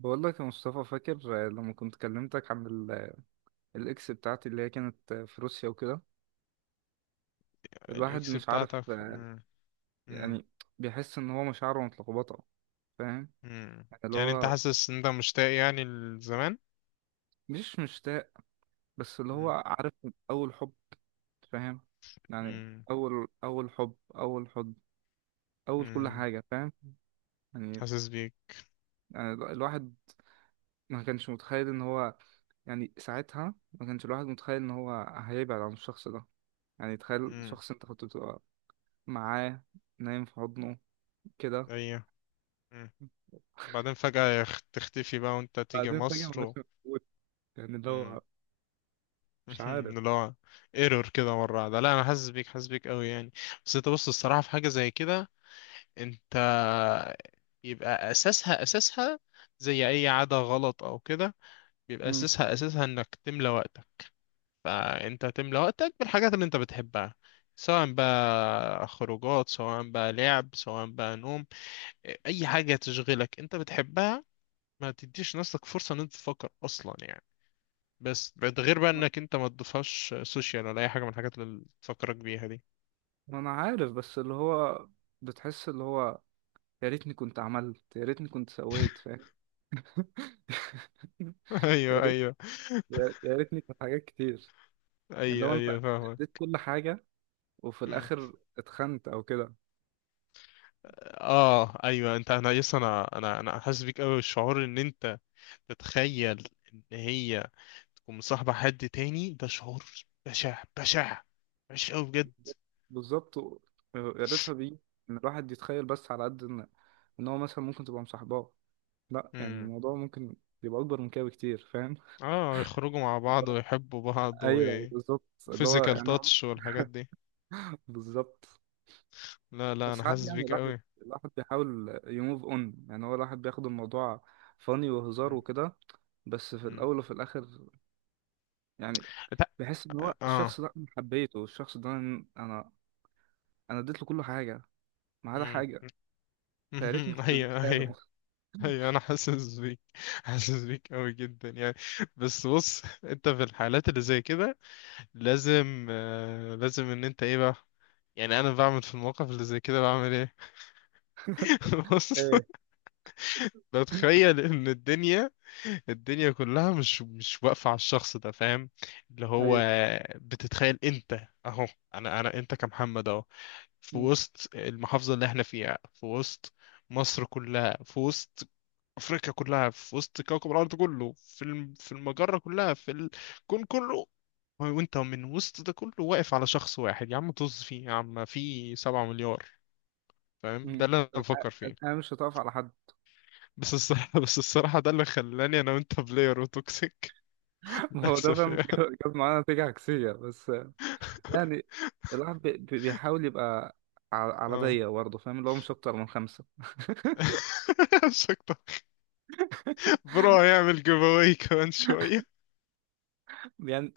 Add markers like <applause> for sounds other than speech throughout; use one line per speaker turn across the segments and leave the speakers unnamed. بقول لك يا مصطفى، فاكر لما كنت كلمتك عن الاكس بتاعتي اللي هي كانت في روسيا وكده؟ الواحد
الاكس
مش عارف،
بتاعتك مم. مم.
يعني بيحس ان هو مشاعره متلخبطه، فاهم؟
مم.
يعني اللي
يعني انت
هو
حاسس ان انت مشتاق يعني لزمان
مش مشتاق، بس اللي هو
مم.
عارف اول حب، فاهم؟ يعني
مم.
اول حب، اول حب اول كل
مم.
حاجه، فاهم؟ يعني
حاسس بيك
يعني الواحد ما كانش متخيل ان هو، يعني ساعتها ما كانش الواحد متخيل ان هو هيبعد عن الشخص ده. يعني تخيل
مم.
شخص انت كنت بتبقى معاه، نايم في حضنه كده،
ايوه مم. بعدين فجأة تختفي بقى وانت تيجي
بعدين فجأة
مصر
مبقاش موجود. يعني اللي
مم.
هو مش
<laughs>
عارف.
اللي هو ايرور كده مرة واحدة. لا انا حاسس بيك حاسس بيك قوي يعني. بس انت بص، الصراحة في حاجة زي كده، انت يبقى اساسها اساسها زي اي عادة غلط او كده بيبقى
مم.
اساسها اساسها انك تملى وقتك، فانت تملى وقتك بالحاجات اللي انت بتحبها، سواء بقى خروجات سواء بقى لعب سواء بقى نوم، اي حاجة تشغلك انت بتحبها، ما تديش نفسك فرصة ان انت تفكر اصلا يعني. بس ده غير بقى انك انت ما تضيفهاش سوشيال ولا اي حاجة من الحاجات اللي تفكرك بيها دي.
ما انا عارف، بس اللي هو بتحس اللي هو يا ريتني كنت عملت، يا ريتني كنت سويت، فاهم؟ <laughs>
<laughs> ايوه
يا ريت،
ايوه.
يا ريتني كانت حاجات كتير. اللي
ايوه
هو انت
ايوه
اديت
فاهمك.
كل حاجة، وفي
مم.
الاخر اتخنت او كده.
اه ايوه، انت انا يس، انا حاسس بيك قوي. الشعور ان انت تتخيل ان هي ومصاحبة حد تاني، ده شعور بشع بشع، وحش أوي بجد.
بالظبط و- يا ريتها بيه. ان الواحد يتخيل بس على قد ان ان هو مثلا ممكن تبقى مصاحباه، لا يعني
امم
الموضوع ممكن يبقى أكبر من كده بكتير، فاهم؟ <laughs>
اه، يخرجوا مع
اللي
بعض
هو-
ويحبوا بعض
أيوه بالظبط، اللي هو
وفيزيكال
يعني هو
تاتش والحاجات دي.
بالظبط.
لا لا انا
بس عادي
حاسس
يعني
بيك
الواحد،
قوي.
الواحد بيحاول يموف اون. يعني هو الواحد بياخد الموضوع فاني وهزار
مم.
وكده، بس في
مم.
الأول وفي الآخر يعني
لا.
بحس إن هو الشخص
اه.
ده أنا حبيته، الشخص ده أنا أنا اديت له كل حاجة ما عدا
مم.
حاجة.
مم.
فيا ريتني
<laughs>
كنت
ايوه
اديتها له.
ايوه. ايوه انا حاسس بيك، حاسس بيك قوي جدا يعني. بس بص انت في الحالات اللي زي كده لازم لازم ان انت ايه بقى. يعني انا بعمل في المواقف اللي زي كده، بعمل ايه؟ <laughs> بص،
ايه؟
لو تخيل ان الدنيا كلها مش واقفة على الشخص ده، فاهم؟ اللي هو
ايوه.
بتتخيل انت اهو، انا انا انت كمحمد اهو في
مم.
وسط المحافظة اللي احنا فيها، في وسط مصر كلها، في وسط افريقيا كلها، في وسط كوكب الارض كله، في في المجرة كلها، في الكون كله، وانت من وسط ده كله واقف على شخص واحد؟ يا عم طز فيه، يا عم في 7 مليار. فاهم؟ ده
مم.
اللي انا بفكر فيه.
الحياة مش هتقف على حد.
بس الصراحة، <laughs> بس الصراحة ده اللي خلاني أنا وأنت بلاير وتوكسيك،
<laughs> ما هو ده
للأسف
فاهم،
يعني.
جاب معانا نتيجة عكسية بس. يعني الواحد بيحاول يبقى على على
اه.
ضيق برضه، فاهم؟ اللي هو مش أكتر من خمسة
<laughs> شكرا. برو هيعمل جيف أواي كمان شوية.
يعني.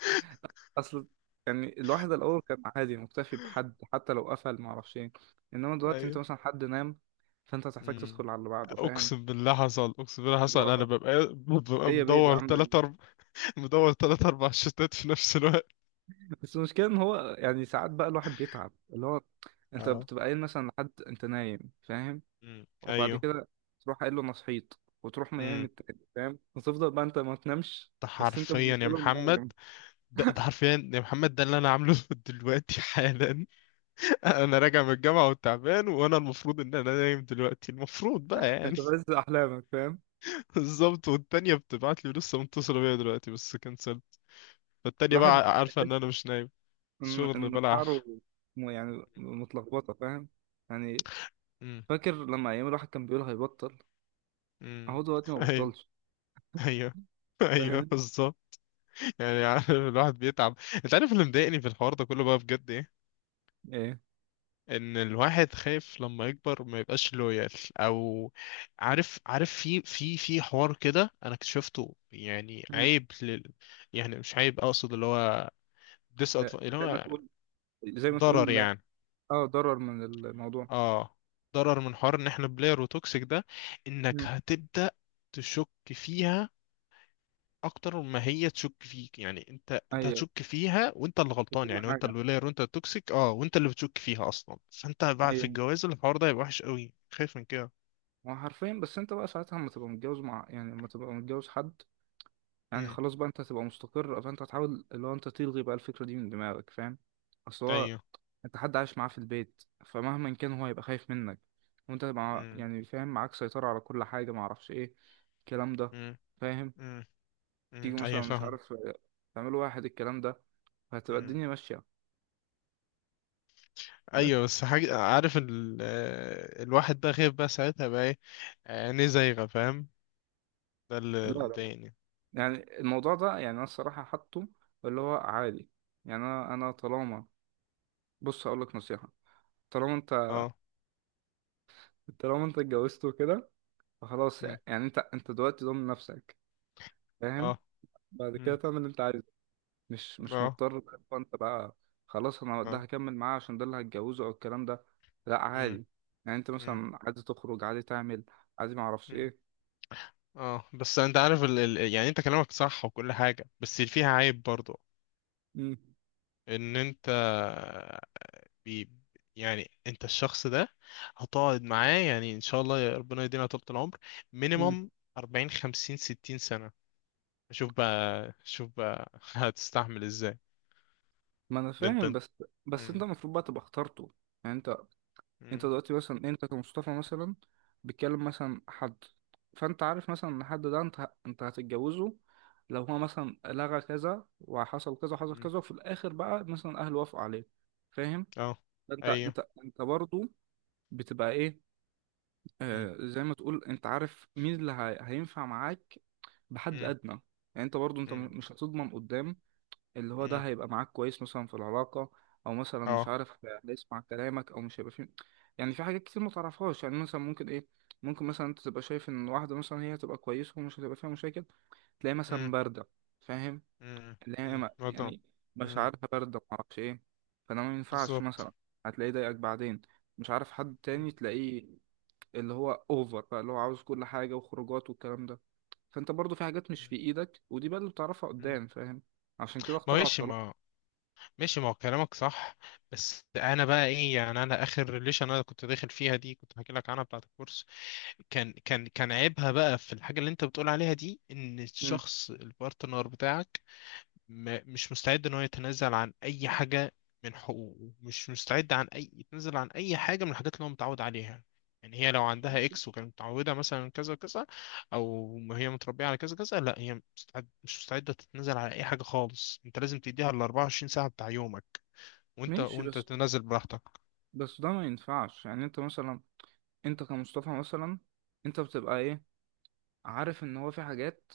أصل يعني الواحد الأول كان عادي مكتفي بحد، حتى لو قفل معرفش إيه. إنما دلوقتي أنت
أيوه.
مثلا حد نام، فأنت هتحتاج
مم.
تدخل على اللي بعده، فاهم؟
أقسم بالله حصل، أقسم بالله
اللي
حصل، أنا
هو
ببقى
إيه يا بيبي
مدور
عاملة
تلات
إيه.
أربع. <laughs> مدور تلات أربع شتات في نفس الوقت.
بس المشكلة إن هو يعني ساعات بقى الواحد بيتعب، اللي هو أنت
اه.
بتبقى قايل مثلا لحد أنت نايم، فاهم؟
مم.
وبعد
أيوه.
كده تروح قايل له أنا صحيت، وتروح نايم
مم.
التاني، فاهم؟ وتفضل بقى أنت ما تنامش،
ده
بس أنت
حرفيا يا
بالنسبة لهم
محمد،
نايم.
ده حرفيا يا محمد، ده اللي أنا عامله <laughs> دلوقتي حالا. <laughs> انا راجع من الجامعه وتعبان، وانا المفروض ان انا نايم دلوقتي، المفروض بقى يعني.
انت بس احلامك، فاهم؟
<laughs> بالظبط. والتانيه بتبعت لي، لسه متصله بيا دلوقتي بس كنسلت، فالتانيه
الواحد
بقى عارفه ان
بيحس
انا مش نايم.
ان
شغل
ان شعره
بلح.
يعني متلخبطه، فاهم؟ يعني
امم
فاكر لما ايام الواحد كان بيقول هيبطل؟
امم
اهو دلوقتي ما
ايوه
بطلش.
ايوه. <laughs> ايوه
فاهمني؟
بالظبط. يعني <laughs> عارف، الواحد بيتعب. انت عارف اللي مضايقني في الحوار ده كله بقى بجد ايه؟
ايه.
ان الواحد خايف لما يكبر ما يبقاش لويال. او عارف، في حوار كده انا اكتشفته، يعني
مم.
عيب يعني مش عيب، اقصد اللي هو ديس،
آه،
اللي
زي ما
هو
تقول، زي ما
ضرر
تقول.
يعني.
اه ضرر من الموضوع.
اه، ضرر من حوار ان احنا بلاير وتوكسيك ده، انك
مم.
هتبدأ تشك فيها اكتر ما هي تشك فيك. يعني انت
ايوه
هتشك فيها، وانت اللي
في
غلطان
كل
يعني، وانت
حاجه.
اللي بلاير، وانت التوكسيك اه، وانت اللي بتشك فيها اصلا، فانت بقى في
ايوه
الجواز الحوار ده هيبقى وحش قوي، خايف من كده
هو حرفيا. بس انت بقى ساعتها لما تبقى متجوز مع يعني لما تبقى متجوز حد، يعني خلاص بقى انت هتبقى مستقر، فانت هتحاول اللي هو انت تلغي بقى الفكرة دي من دماغك، فاهم؟ اصل هو
ايوه.
انت حد عايش معاه في البيت، فمهما كان هو هيبقى خايف منك. وانت مع،
امم
يعني فاهم، معاك سيطرة على كل حاجة، معرفش ايه الكلام ده،
امم
فاهم؟
امم امم.
تيجي
ايوه
مثلا مش
فاهم.
عارف اه، تعملوا واحد الكلام ده، فهتبقى
امم.
الدنيا ماشية.
ايوه
بس
بس حاجه، عارف الواحد بقى خايف بقى ساعتها بقى ايه، عينيه زايغه فاهم، ده
لا
اللي
لا لا.
مضايقني.
يعني الموضوع ده يعني انا الصراحة حاطه اللي هو عادي. يعني انا طالما، بص هقول لك نصيحة، طالما انت،
اه.
طالما انت اتجوزت وكده، فخلاص
امم.
يعني انت دلوقتي ضامن نفسك، فاهم؟
اه.
بعد كده
امم.
تعمل اللي انت عايزه. مش مش
اه.
مضطر بقى اللي هو انت بقى خلاص انا ده
اه.
هكمل معاه عشان ده اللي هتجوزه او الكلام ده، لا
امم
عادي. يعني انت
امم.
مثلا عادي تخرج، عادي تعمل، عادي ما اعرفش
أمم.
ايه.
اه بس انت عارف يعني، انت كلامك صح وكل حاجه، بس اللي فيها عيب برضو
مم.
ان انت بي يعني، انت الشخص ده هتقعد معاه يعني ان شاء الله يا ربنا يدينا طول العمر،
مم.
مينيمم 40 50 60 سنة، شوف بقى شوف بقى <laughs> هتستحمل ازاي؟
ما انا
ده انت.
فاهم، بس بس انت
مم.
المفروض بقى تبقى اخترته. يعني انت
مم.
دلوقتي مثلا انت كمصطفى مثلا بتكلم مثلا حد، فانت عارف مثلا ان الحد ده انت هتتجوزه. لو هو مثلا لغى كذا وحصل كذا وحصل
مم.
كذا، وفي الاخر بقى مثلا اهله وافقوا عليه، فاهم؟
اه.
انت
ايوه.
انت انت برضه بتبقى ايه،
مم.
آه زي ما تقول، انت عارف مين هينفع معاك بحد
مم.
ادنى. يعني انت برضه انت
مم.
مش هتضمن قدام اللي هو ده
مم.
هيبقى معاك كويس مثلا في العلاقة، أو مثلا مش
اه.
عارف هيسمع كلامك أو مش هيبقى فيه. يعني في حاجات كتير ما تعرفهاش، يعني مثلا ممكن إيه، ممكن مثلا أنت تبقى شايف إن واحدة مثلا هي هتبقى كويسة ومش هتبقى فيها مشاكل، تلاقي
مم.
مثلا باردة، فاهم؟
مم.
اللي هي
مم.
ما-
وضع.
يعني
مم.
مشاعرها باردة معرفش إيه، فده ما ينفعش
بالظبط.
مثلا. هتلاقيه ضايقك بعدين، مش عارف، حد
مم.
تاني تلاقيه اللي هو أوفر بقى، اللي هو عاوز كل حاجة وخروجات والكلام ده. فأنت برضو في حاجات مش في
مم.
إيدك، ودي بقى اللي بتعرفها
مم.
قدام، فاهم؟ عشان كده اخترعوا
ماشي
الطلاق.
ما ماشي، ما هو كلامك صح، بس انا بقى ايه؟ يعني انا اخر ريليشن انا كنت داخل فيها دي، كنت هحكي لك عنها بتاعت الكورس، كان عيبها بقى في الحاجة اللي انت بتقول عليها دي، ان الشخص البارتنر بتاعك ما مش مستعد ان هو يتنازل عن اي حاجة من حقوقه، مش مستعد عن اي يتنازل عن اي حاجة من الحاجات اللي هو متعود عليها. يعني هي لو عندها اكس وكانت متعودة مثلا كذا كذا، او ما هي متربية على كذا كذا، لا، هي مش مستعدة تتنازل على اي حاجة خالص. انت لازم تديها ال 24 ساعة بتاع يومك، وانت
ماشي بس،
تنازل براحتك.
بس ده ما ينفعش. يعني انت مثلا انت كمصطفى مثلا انت بتبقى ايه عارف ان هو في حاجات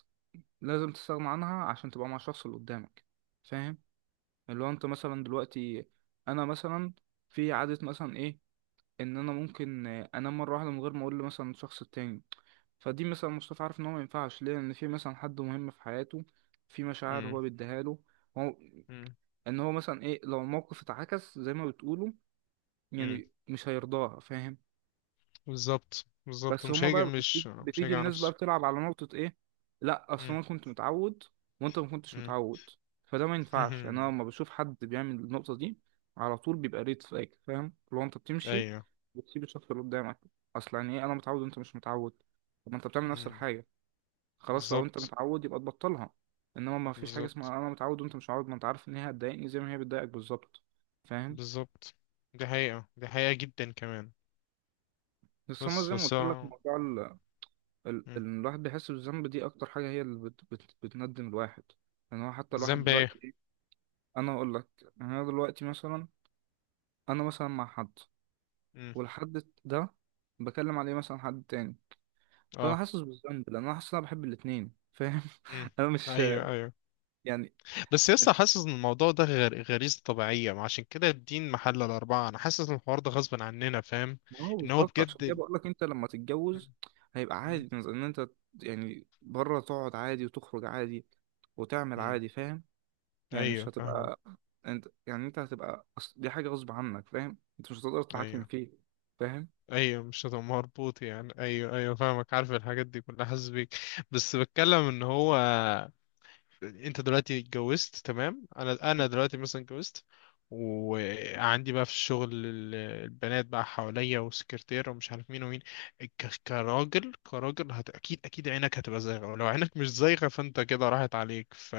لازم تستغنى عنها عشان تبقى مع الشخص اللي قدامك، فاهم؟ اللي هو انت مثلا دلوقتي، انا مثلا في عادة مثلا ايه، ان انا ممكن آه، انام مرة واحدة من غير ما اقول له مثلا الشخص التاني. فدي مثلا مصطفى عارف ان هو ما ينفعش ليه ان في مثلا حد مهم في حياته، في مشاعر
امم.
هو بيديها له هو،
امم.
ان هو مثلا ايه لو الموقف اتعكس زي ما بتقولوا،
امم.
يعني مش هيرضاها، فاهم؟
بالظبط بالظبط،
بس
مش
هما
هيجي،
بقى بتيجي
مش
بتيجي
هيجي على
الناس بقى
نفسه.
بتلعب على نقطة ايه، لا اصل
مم.
انا كنت متعود وانت ما كنتش
مم.
متعود، فده ما ينفعش. يعني انا لما
<laughs>
بشوف حد بيعمل النقطة دي، على طول بيبقى ريد فلاج، فاهم؟ لو انت بتمشي
ايوه.
بتسيب الشخص اللي قدامك. اصل يعني ايه انا متعود وانت مش متعود؟ طب ما انت بتعمل نفس
مم.
الحاجة، خلاص لو انت
بالظبط
متعود يبقى تبطلها. انما ما فيش حاجة
بالظبط
اسمها انا متعود وانت مش متعود، ما انت عارف ان هي هتضايقني زي ما هي بتضايقك بالظبط، فاهم؟
بالظبط، دي حقيقة، دي حقيقة جدا كمان.
بس انا زي ما
بس
قلت لك موضوع
مم.
الواحد بيحس بالذنب دي اكتر حاجه هي اللي بت بت بتندم الواحد. يعني هو حتى الواحد
الذنب ايه؟
دلوقتي إيه؟ انا اقول لك. يعني انا دلوقتي مثلا، انا مثلا مع حد،
مم.
والحد ده بكلم عليه مثلا حد تاني، فانا
اه.
حاسس بالذنب لان انا حاسس ان انا بحب الاتنين، فاهم؟
مم.
<laughs> انا مش
ايوه ايوه.
يعني.
بس لسه حاسس ان الموضوع ده غير غريزة طبيعية، ما عشان كده الدين محل الأربعة، انا حاسس ان الحوار ده غصب عننا فاهم؟
ما هو
ان هو
بالظبط، عشان كده
بجد.
بقول لك انت لما
مم.
تتجوز هيبقى
مم.
عادي ان انت، يعني بره تقعد عادي وتخرج عادي وتعمل
مم.
عادي، فاهم؟ يعني
ايوه
مش
فاهمك.
هتبقى انت، يعني انت هتبقى دي حاجة غصب عنك، فاهم؟ انت مش هتقدر تتحكم
ايوه
فيه، فاهم؟
ايوه، مش هتبقى مربوط يعني، ايوه ايوه فاهمك، عارف الحاجات دي كلها، حاسس بيك. بس بتكلم ان هو، انت دلوقتي اتجوزت تمام، انا دلوقتي مثلا اتجوزت، وعندي بقى في الشغل البنات بقى حواليا وسكرتيرة ومش عارف مين ومين، كراجل كراجل اكيد اكيد عينك هتبقى زايغة، ولو عينك مش زايغة فانت كده راحت عليك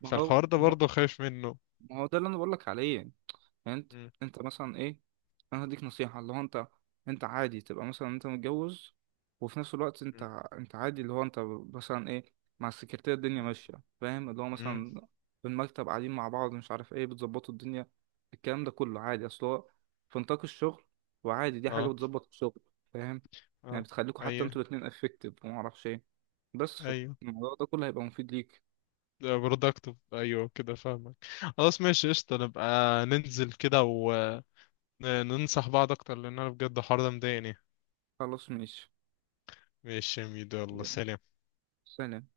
ما هو
فالحوار ده
ما هو
برضه خايف منه.
ما هو ده اللي انا بقول لك عليه. يعني انت
مم.
انت مثلا ايه، انا هديك نصيحة اللي هو انت، انت عادي تبقى مثلا انت متجوز وفي نفس الوقت انت
مم.
انت عادي اللي هو انت مثلا ايه مع السكرتيرة، الدنيا
مم.
ماشية، فاهم؟ اللي هو
مم.
مثلا في المكتب قاعدين مع بعض مش عارف ايه بتظبطوا الدنيا، الكلام ده كله عادي اصل هو في نطاق الشغل، وعادي دي حاجة
اه.
بتظبط الشغل، فاهم؟ يعني
اه.
بتخليكوا حتى
ايوه
انتوا الاتنين افكتيف ومعرفش ايه، بس
ايوه،
فالموضوع ده كله هيبقى مفيد ليك.
برودكتيف ايوه، كده فاهمك. خلاص ماشي قشطة، نبقى ننزل كده وننصح بعض اكتر، لان انا بجد الحوار ده مضايقني.
خلاص ماشي.
ماشي يا ميدو، يلا
يلا.
سلام.
سلام